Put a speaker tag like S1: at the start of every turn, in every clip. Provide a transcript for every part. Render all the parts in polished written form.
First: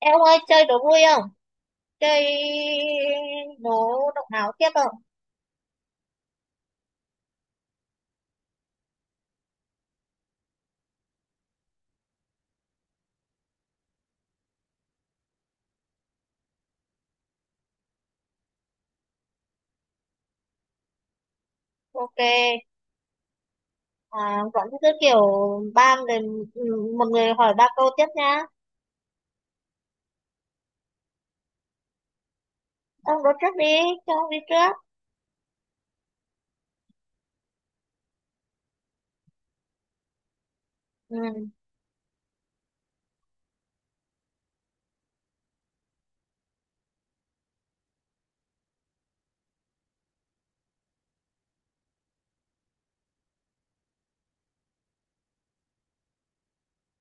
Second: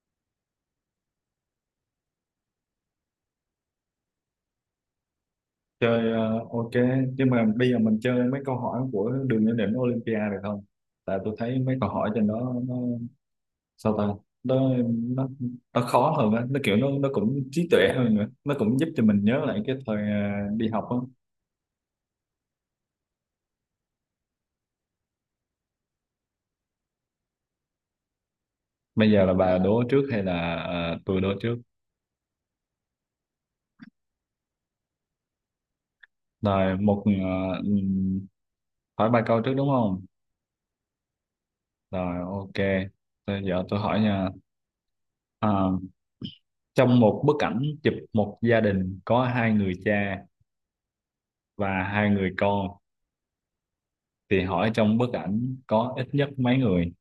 S1: Em ơi, chơi đố vui không? Chơi đố động não tiếp không?
S2: Chơi, ok. Nhưng mà bây giờ mình chơi mấy câu hỏi của Đường Lên Đỉnh Olympia được không? Tại tôi thấy mấy câu hỏi trên đó nó sao ta, nó, nó, nó khó hơn á, nó kiểu nó cũng trí tuệ hơn, nữa nó cũng giúp cho mình nhớ lại cái thời đi học á.
S1: Ok. À, vẫn cứ kiểu ba người, một người hỏi ba câu tiếp nha.
S2: Bây giờ là bà đố trước hay là tôi đố trước?
S1: Ông đố trước đi, cho ông đi trước.
S2: Rồi, một ừm, hỏi ba câu trước đúng không?
S1: Ừ.
S2: Rồi, ok. Bây giờ tôi hỏi nha. À, trong một bức ảnh chụp một gia đình có hai người cha và hai người con, thì hỏi trong bức ảnh có ít nhất mấy người?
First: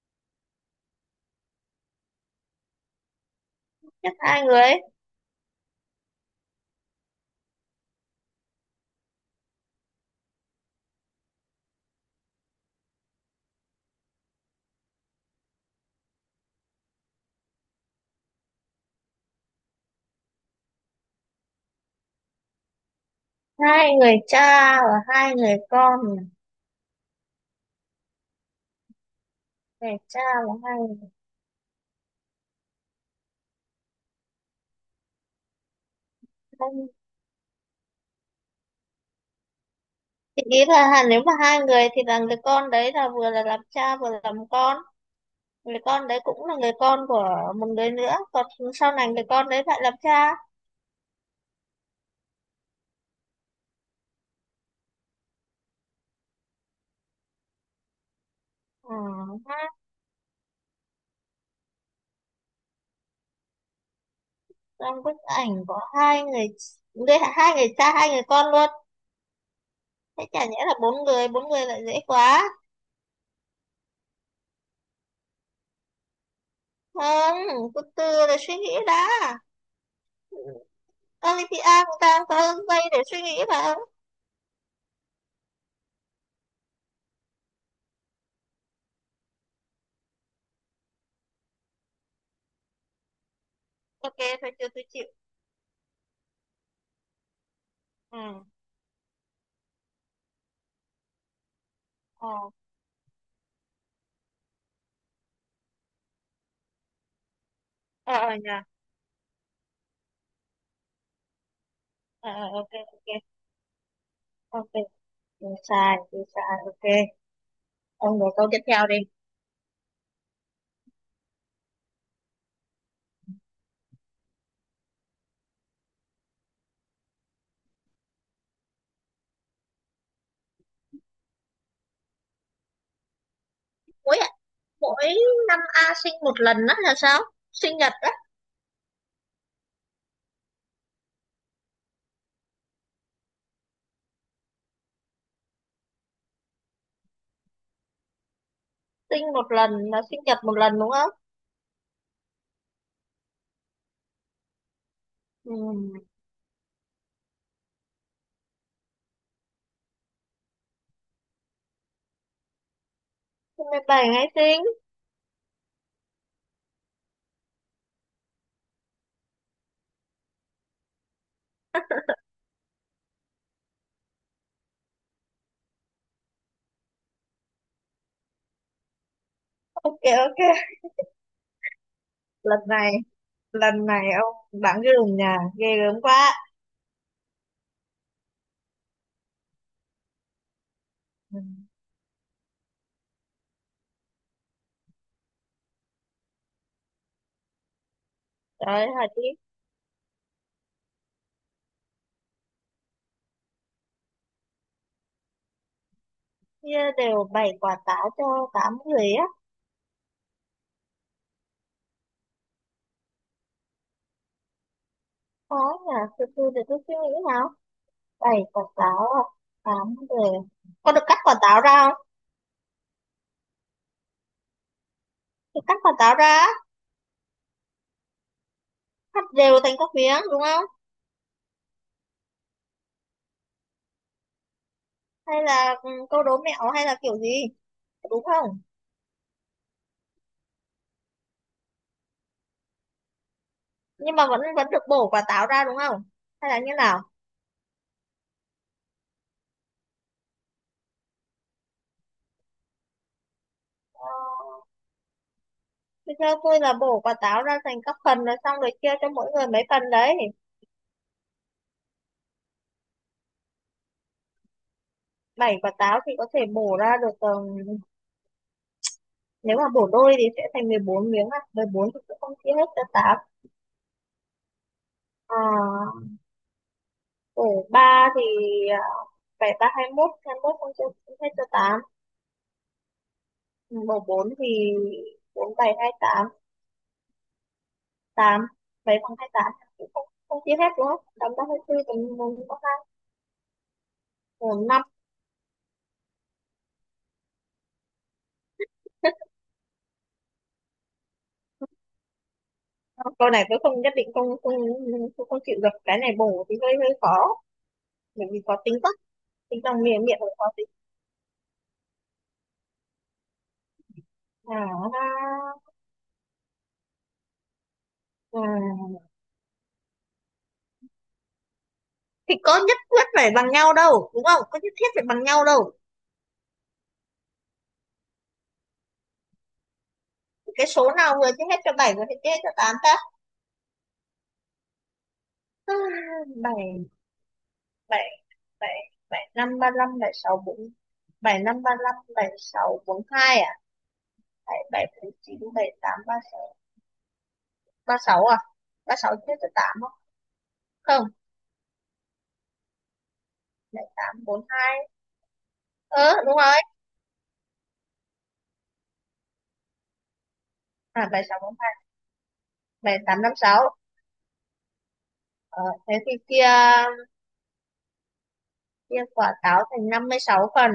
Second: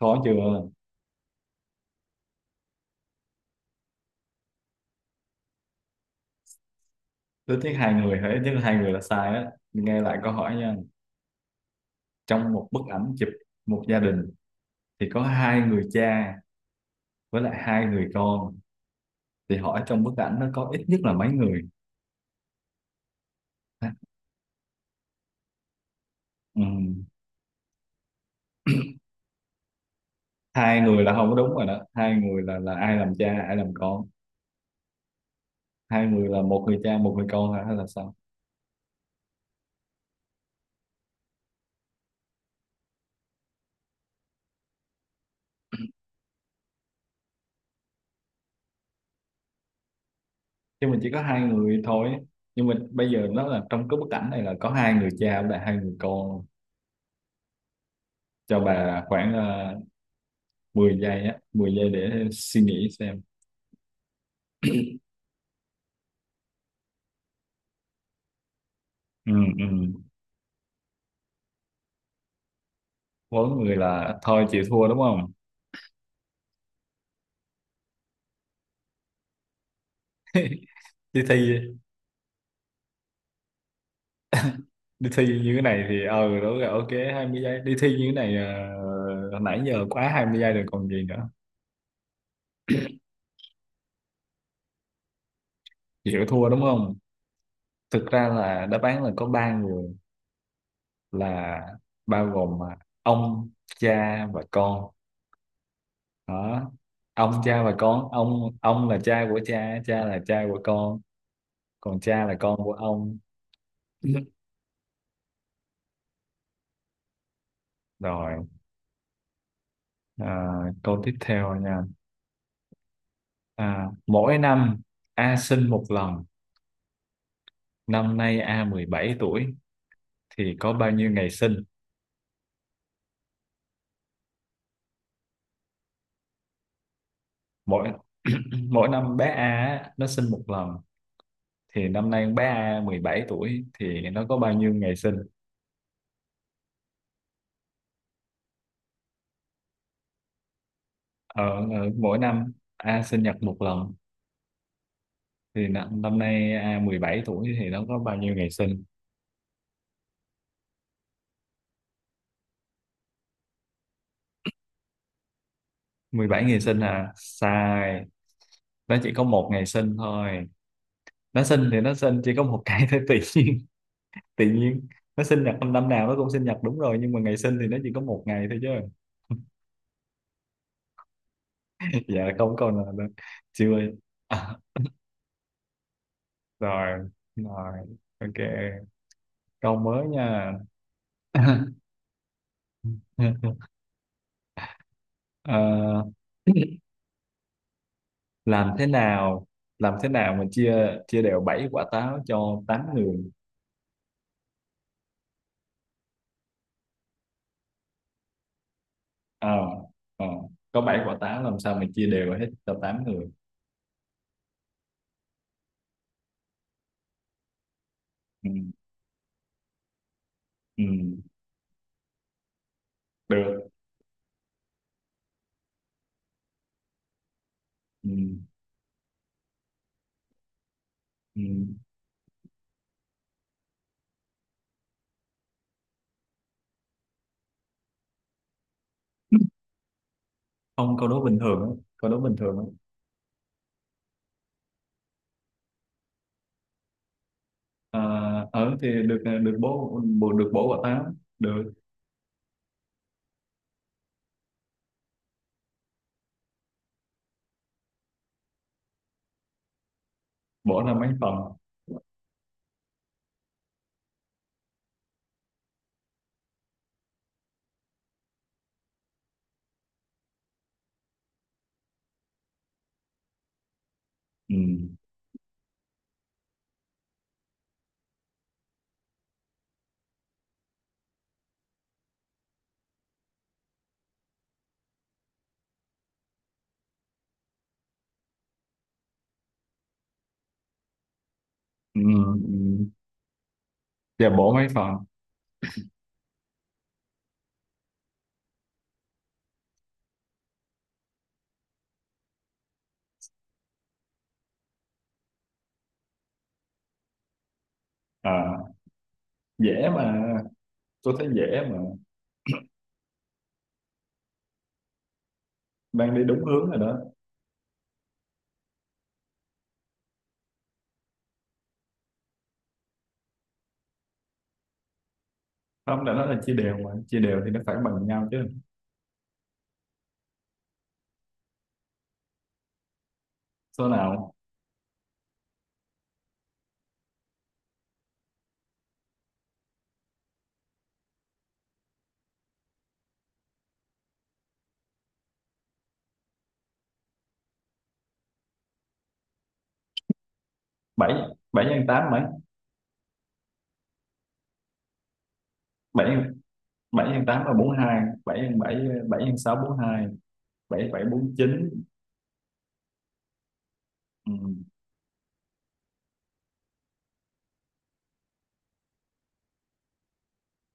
S2: Khó chưa?
S1: Tiếp hai người.
S2: Ít nhất hai người? Hay ít nhất hai người là sai á, nghe lại câu hỏi nha. Trong một bức ảnh chụp một gia đình thì có hai người cha với lại hai người con, thì hỏi trong bức ảnh nó có ít nhất là mấy người? Ha,
S1: Hai người cha và hai người con.
S2: ừ.
S1: Người cha và hai
S2: Hai người
S1: người
S2: là không có đúng rồi đó. Hai người là ai làm cha, ai làm con? Hai người là một người
S1: con.
S2: cha một người con hả? Hay là sao?
S1: Thì ý là nếu mà hai người thì là người con đấy là vừa là làm cha vừa là làm con. Người con đấy cũng là người con của một người nữa. Còn sau này người con đấy lại làm cha.
S2: Chứ mình chỉ có hai người thôi, nhưng mà bây giờ nó là trong cái bức ảnh này là có hai người cha với lại hai người con. Cho
S1: Ừ.
S2: bà khoảng 10 giây á, 10 giây để suy nghĩ xem.
S1: Trong bức ảnh có hai người, đây hai người cha hai người con luôn.
S2: Ừ, ừ.
S1: Thế chả nhẽ là bốn người? Bốn người lại dễ quá.
S2: Vốn người là thôi chịu thua đúng không?
S1: Không, từ từ để suy nghĩ đã.
S2: Đi thi,
S1: Olympia cũng đang có giây để suy nghĩ mà.
S2: đi thi như thế này thì ờ đúng rồi, ok. Hai mươi giây, đi thi như thế này, nãy giờ quá 20 giây rồi còn gì nữa.
S1: Ok, thôi chưa, tôi chịu.
S2: Chịu thua đúng không? Thực
S1: Ừ.
S2: ra là đáp án là có ba người, là bao
S1: ờ
S2: gồm mà, ông, cha và con đó. Ông, cha và con.
S1: ờ ờ
S2: ông
S1: nhà.
S2: ông là cha của cha, cha là cha của con, còn cha
S1: Ờ
S2: là
S1: ờ,
S2: con
S1: ok
S2: của
S1: ok.
S2: ông.
S1: Ok, tôi sai tôi sai. Ok, ông nói
S2: Rồi.
S1: câu tiếp theo đi.
S2: À, câu tiếp theo nha. À, mỗi năm A sinh một lần, năm nay A 17 tuổi, thì có bao nhiêu ngày sinh?
S1: Mỗi mỗi năm A sinh một lần đó là sao? Sinh
S2: Mỗi
S1: nhật á?
S2: mỗi năm bé A á, nó sinh một lần, thì năm nay bé A 17 tuổi thì nó có bao nhiêu ngày sinh?
S1: Sinh một lần là sinh nhật một lần đúng không?
S2: Ờ, ờ, mỗi năm A sinh nhật một lần,
S1: Ừ.
S2: thì năm nay A 17 tuổi thì nó có bao nhiêu ngày sinh?
S1: 17 ngày sinh.
S2: Mười bảy ngày sinh à? Sai. Nó chỉ có một ngày sinh thôi. Nó sinh thì nó sinh chỉ có một cái thôi. Tự nhiên, tự nhiên nó sinh nhật, năm năm nào nó cũng sinh nhật đúng rồi, nhưng mà ngày sinh thì nó chỉ có một ngày thôi chứ.
S1: Ok ok.
S2: Dạ, không,
S1: Lần
S2: còn
S1: này,
S2: là- chưa.
S1: lần này ông bạn cái lùng nhà ghê gớm quá.
S2: Rồi, rồi, ok, câu mới nha.
S1: Ừ.
S2: Ờ, làm
S1: Trời
S2: thế
S1: ơi, hả chị?
S2: nào, làm thế nào mà chia chia đều bảy quả táo cho tám người?
S1: Đều bày quả táo cho tám người á?
S2: Ờ, ờ, có bảy quả táo làm sao mà chia đều hết cho tám người?
S1: Khó nhờ, từ từ để tôi suy nghĩ nào. Bày
S2: Ừ,
S1: quả táo à, tám người.
S2: ừ,
S1: Có được cắt quả táo ra không?
S2: được,
S1: Được cắt quả táo ra á,
S2: ừ,
S1: cắt đều thành các miếng đúng không?
S2: ừ.
S1: Hay là câu đố mẹo hay là kiểu gì, đúng không?
S2: Không, câu đố bình thường á, câu đố bình thường á.
S1: Nhưng mà vẫn vẫn được bổ quả táo ra đúng không? Hay là như nào?
S2: Ờ, ở thì được được bố bố- được bố của tám được.
S1: Ờ, thì theo tôi là bổ quả táo ra thành các phần rồi xong rồi chia cho mỗi người mấy phần đấy.
S2: Bố là mấy phần?
S1: Bảy quả táo thì có thể bổ ra được, nếu mà bổ đôi thì sẽ thành 14 miếng à. Mười bốn thì cũng không chia hết cho 8.
S2: Ừ.
S1: À, bổ 3 thì ờ, bảy ba hai mốt, hai mốt không chia hết cho tám. Bổ 4 thì 4 7 8 8 7 bằng hai tám, cũng không không chia hết đúng không? Tám ba hai 24
S2: Ừ.
S1: tầm 4 có 2
S2: Ừ. Dạ, bố
S1: 4
S2: mấy
S1: 5.
S2: phần?
S1: Câu này tôi không nhất định không không không, không chịu được, cái này bổ thì hơi hơi khó. Bởi vì có
S2: À,
S1: tính cách tính bằng
S2: dễ
S1: miệng,
S2: mà,
S1: cũng có tính.
S2: tôi thấy dễ mà.
S1: À,
S2: Đang đi đúng hướng rồi đó.
S1: à, thì có nhất quyết phải bằng nhau đâu đúng không, có nhất thiết phải bằng nhau đâu.
S2: Không, đã nói là chia đều mà, chia đều thì nó phải bằng nhau chứ.
S1: Cái số nào vừa chia hết cho bảy vừa chia hết cho tám ta?
S2: Số nào?
S1: À, bảy bảy bảy bảy năm ba năm bảy sáu bốn, bảy năm ba năm bảy sáu bốn hai à, bảy bảy bốn chín bảy tám ba sáu, ba sáu à? Ba sáu chia cho tám không? Không.
S2: Bảy, bảy nhân tám mấy?
S1: Bảy tám bốn hai, ờ
S2: Bảy
S1: đúng rồi.
S2: bảy nhân tám là bốn mươi hai, bảy nhân bảy, bảy nhân sáu bốn mươi hai, bảy bảy
S1: À bảy
S2: bốn
S1: sáu bốn
S2: chín.
S1: hai, bảy tám năm sáu.
S2: Ừ.
S1: Ờ thế thì kia, chia quả táo thành 56 phần.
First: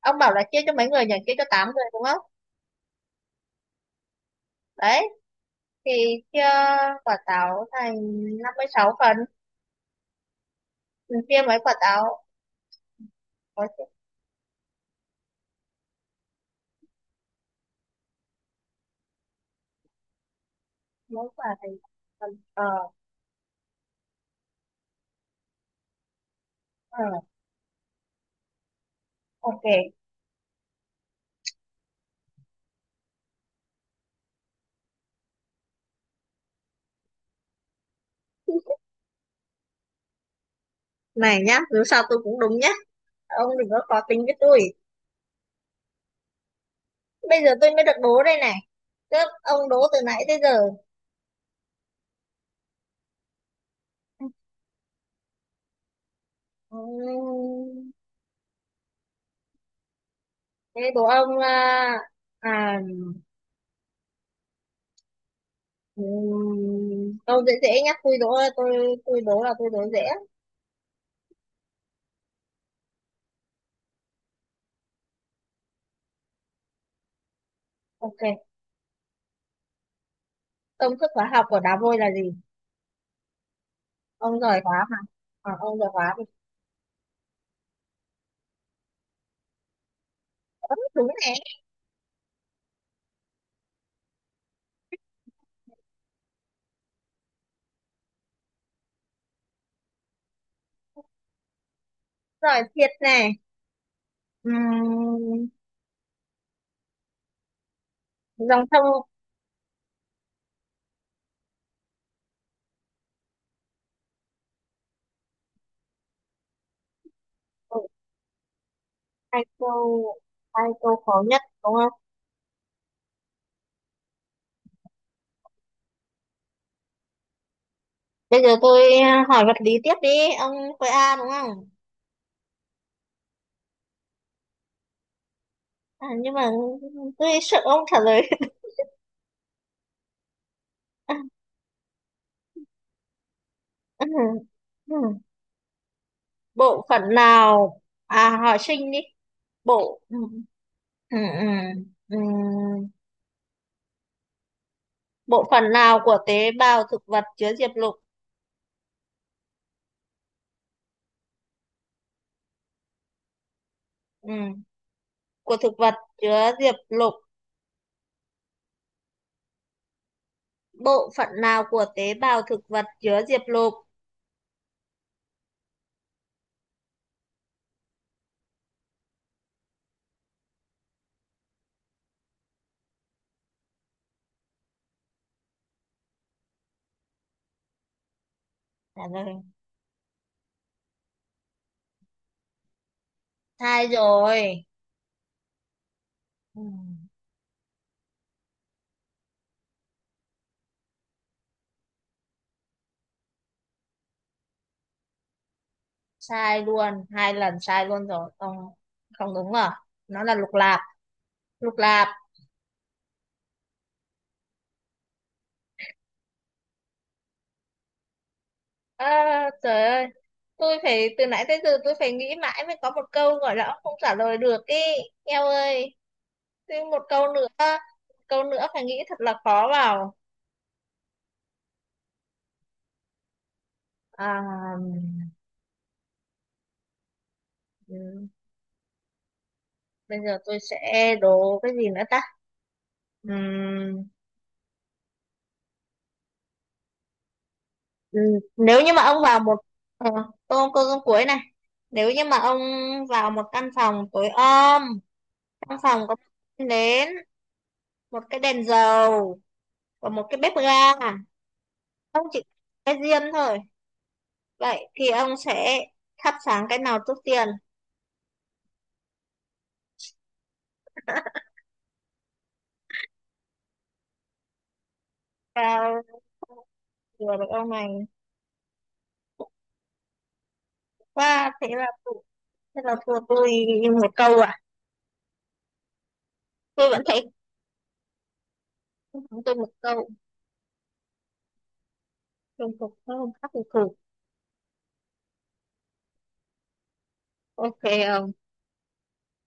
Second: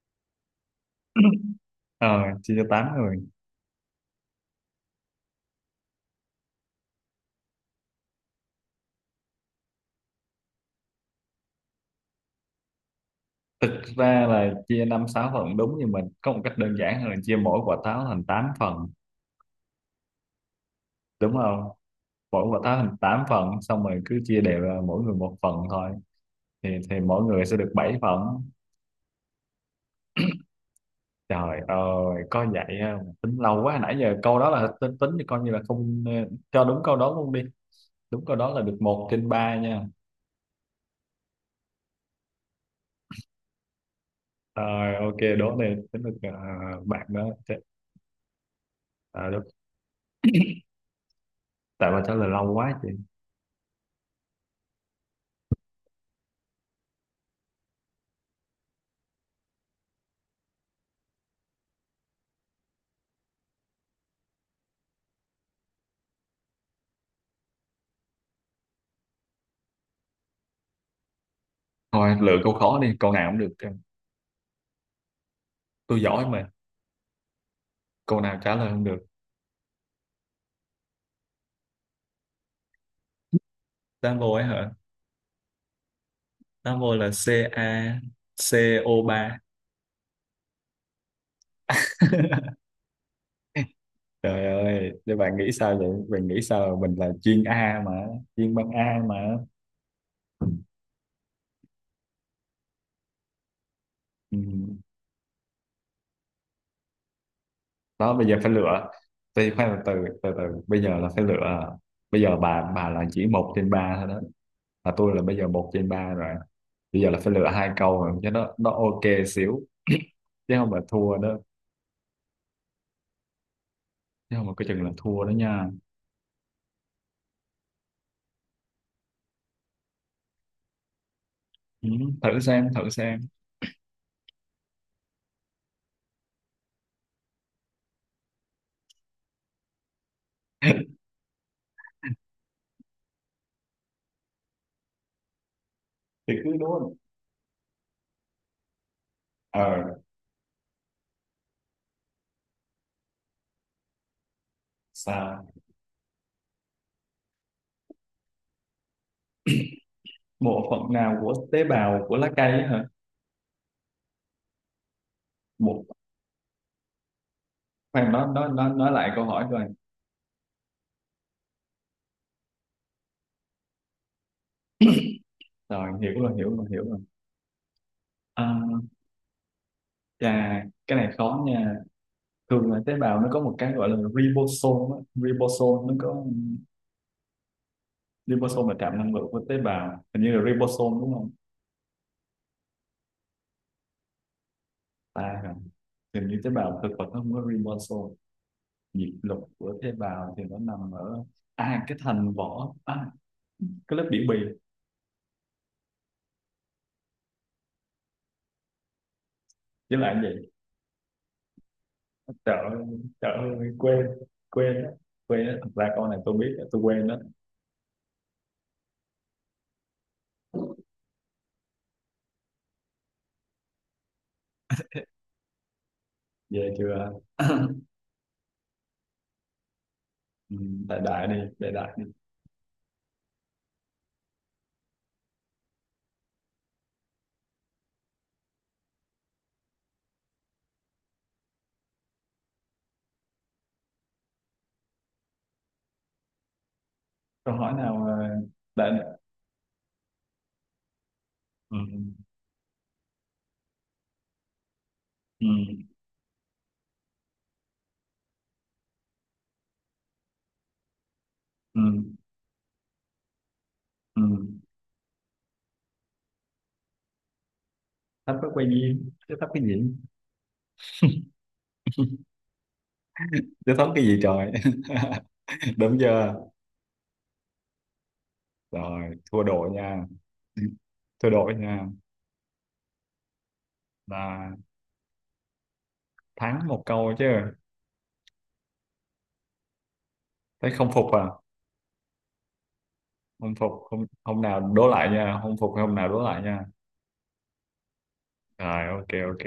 S1: Ông bảo là chia cho mấy người nhỉ, chia cho 8 người đúng
S2: Ờ,
S1: không?
S2: chia cho tám rồi.
S1: Đấy, thì chia quả táo thành 56 phần. Mình chia mấy quả táo, có
S2: Thực
S1: chia
S2: ra là chia năm sáu phần đúng, nhưng mình có một cách đơn giản hơn là chia mỗi quả táo thành 8 phần,
S1: mấy
S2: đúng
S1: quả
S2: không?
S1: thành phần.
S2: Mỗi quả
S1: Ờ
S2: táo thành 8 phần xong rồi cứ chia đều ra mỗi người một phần thôi, thì
S1: ờ,
S2: mỗi người sẽ được 7 phần.
S1: ok.
S2: Trời ơi có vậy không? Tính lâu quá, nãy giờ câu đó là tính, tính thì coi như là không cho đúng câu đó luôn đi. Đúng câu đó là được một trên ba nha.
S1: Này nhá, dù sao tôi cũng đúng nhá, ông đừng có khó tính với tôi.
S2: Rồi, ok đố này tính được. Ờ, bạn đó,
S1: Bây giờ
S2: thế-
S1: tôi mới được đố đây này, chứ
S2: à, đúng.
S1: ông đố từ nãy tới giờ.
S2: Tại bà trả lời lâu quá chị.
S1: Ừm, thế đố ông à câu dễ dễ nhá, tôi đố. Tôi đố là tôi đố dễ.
S2: Thôi lựa câu khó đi, câu nào cũng được, tôi giỏi mà. Câu
S1: Ok,
S2: nào trả lời không được.
S1: công thức hóa học của đá vôi là gì?
S2: Double
S1: Ông
S2: ấy
S1: giỏi
S2: hả?
S1: hóa mà. À, ông giỏi hóa thì.
S2: Double là Ca co ba.
S1: Ớ, đúng này.
S2: Trời ơi, để bạn nghĩ sao vậy? Bạn nghĩ sao? Mình là chuyên A mà, chuyên băng A mà.
S1: Giỏi thiệt này.
S2: Ừ.
S1: Ừm,
S2: Đó, bây giờ phải
S1: dòng sông.
S2: lựa. Thì khoan, từ từ, từ bây giờ là phải lựa. Bây giờ bà là chỉ một trên ba thôi đó. Mà tôi là bây giờ một trên ba rồi. Bây giờ là phải lựa hai
S1: Ừ,
S2: câu rồi, cho nó ok
S1: hai
S2: xíu.
S1: câu,
S2: Chứ
S1: hai
S2: không là
S1: câu
S2: thua
S1: khó
S2: đó.
S1: nhất đúng không?
S2: Chứ không là coi chừng là thua đó nha.
S1: Bây giờ tôi hỏi vật lý tiếp đi. Ông khối A đúng không?
S2: Ừ. Thử xem, thử xem.
S1: À, nhưng mà tôi sợ ông trả lời.
S2: Thì cứ đúng
S1: Bộ
S2: không?
S1: phận nào, à hỏi sinh đi.
S2: Ờ,
S1: Bộ ừ, ừ, ừ. Bộ
S2: sao?
S1: phận nào của tế bào thực vật chứa diệp lục?
S2: Bộ phận nào của tế bào của lá cây á hả?
S1: Ừ. Của thực
S2: Một,
S1: vật, chứa diệp lục.
S2: khoan, nó nói lại câu hỏi rồi.
S1: Bộ phận nào của tế bào thực vật chứa diệp lục?
S2: Rồi hiểu rồi hiểu rồi. À, chà cái này khó nha. Thường là tế bào nó có một cái gọi là ribosome á. Ribosome nó có, ribosome là trạm năng lượng của tế bào, hình như là ribosome đúng không?
S1: Sai rồi.
S2: Ta hả? Hình như tế
S1: Ừ.
S2: bào thực vật nó không có ribosome. Nhịp lục của tế bào thì nó nằm ở à cái thành vỏ, à cái lớp biểu bì
S1: Sai luôn, hai lần sai luôn rồi. Không không, đúng rồi,
S2: với lại
S1: nó là
S2: vậy.
S1: lục lạp. Lục lạp.
S2: Sợ, sợ, quên, quên á, quên á, thật ra câu này tôi biết tôi quên đó.
S1: À, trời ơi, tôi phải từ nãy tới giờ tôi phải nghĩ mãi mới có một câu gọi là không trả lời được ý. Eo ơi,
S2: Về
S1: thêm một
S2: chưa?
S1: câu nữa. Một câu nữa phải nghĩ thật là khó vào.
S2: Ừ, đại đại đi, đại đại đi.
S1: À, ừ, bây giờ tôi sẽ đố cái gì nữa ta. Ừm,
S2: Câu hỏi nào
S1: Ừ, nếu
S2: đại
S1: như mà
S2: đại-
S1: ông vào một ờ, câu câu câu cuối này.
S2: ừ,
S1: Nếu như mà ông vào một căn phòng tối om,
S2: ừ,
S1: trong phòng có một cái nến, một cái đèn dầu và một cái bếp ga,
S2: ừ,
S1: ông chỉ cái diêm thôi,
S2: ừ.
S1: vậy thì ông sẽ thắp sáng cái nào trước tiên?
S2: Thấp có quay duyên chứ thấp cái gì, chứ thấp cái gì trời. Đúng
S1: Và
S2: chưa?
S1: vừa được ông này.
S2: Rồi thua đội nha, thua
S1: Và
S2: đội
S1: thế
S2: nha.
S1: là thế là thua tôi một câu à?
S2: Là thắng một
S1: Tôi vẫn
S2: câu chứ.
S1: thấy thắng tôi một câu.
S2: Thấy không phục à?
S1: Chung phục tôi không khác
S2: Không
S1: thì
S2: phục
S1: thủ.
S2: hôm hôm nào đố lại nha, không phục thì hôm nào đố lại nha.
S1: Ok. Ờ.
S2: Rồi ok, ok.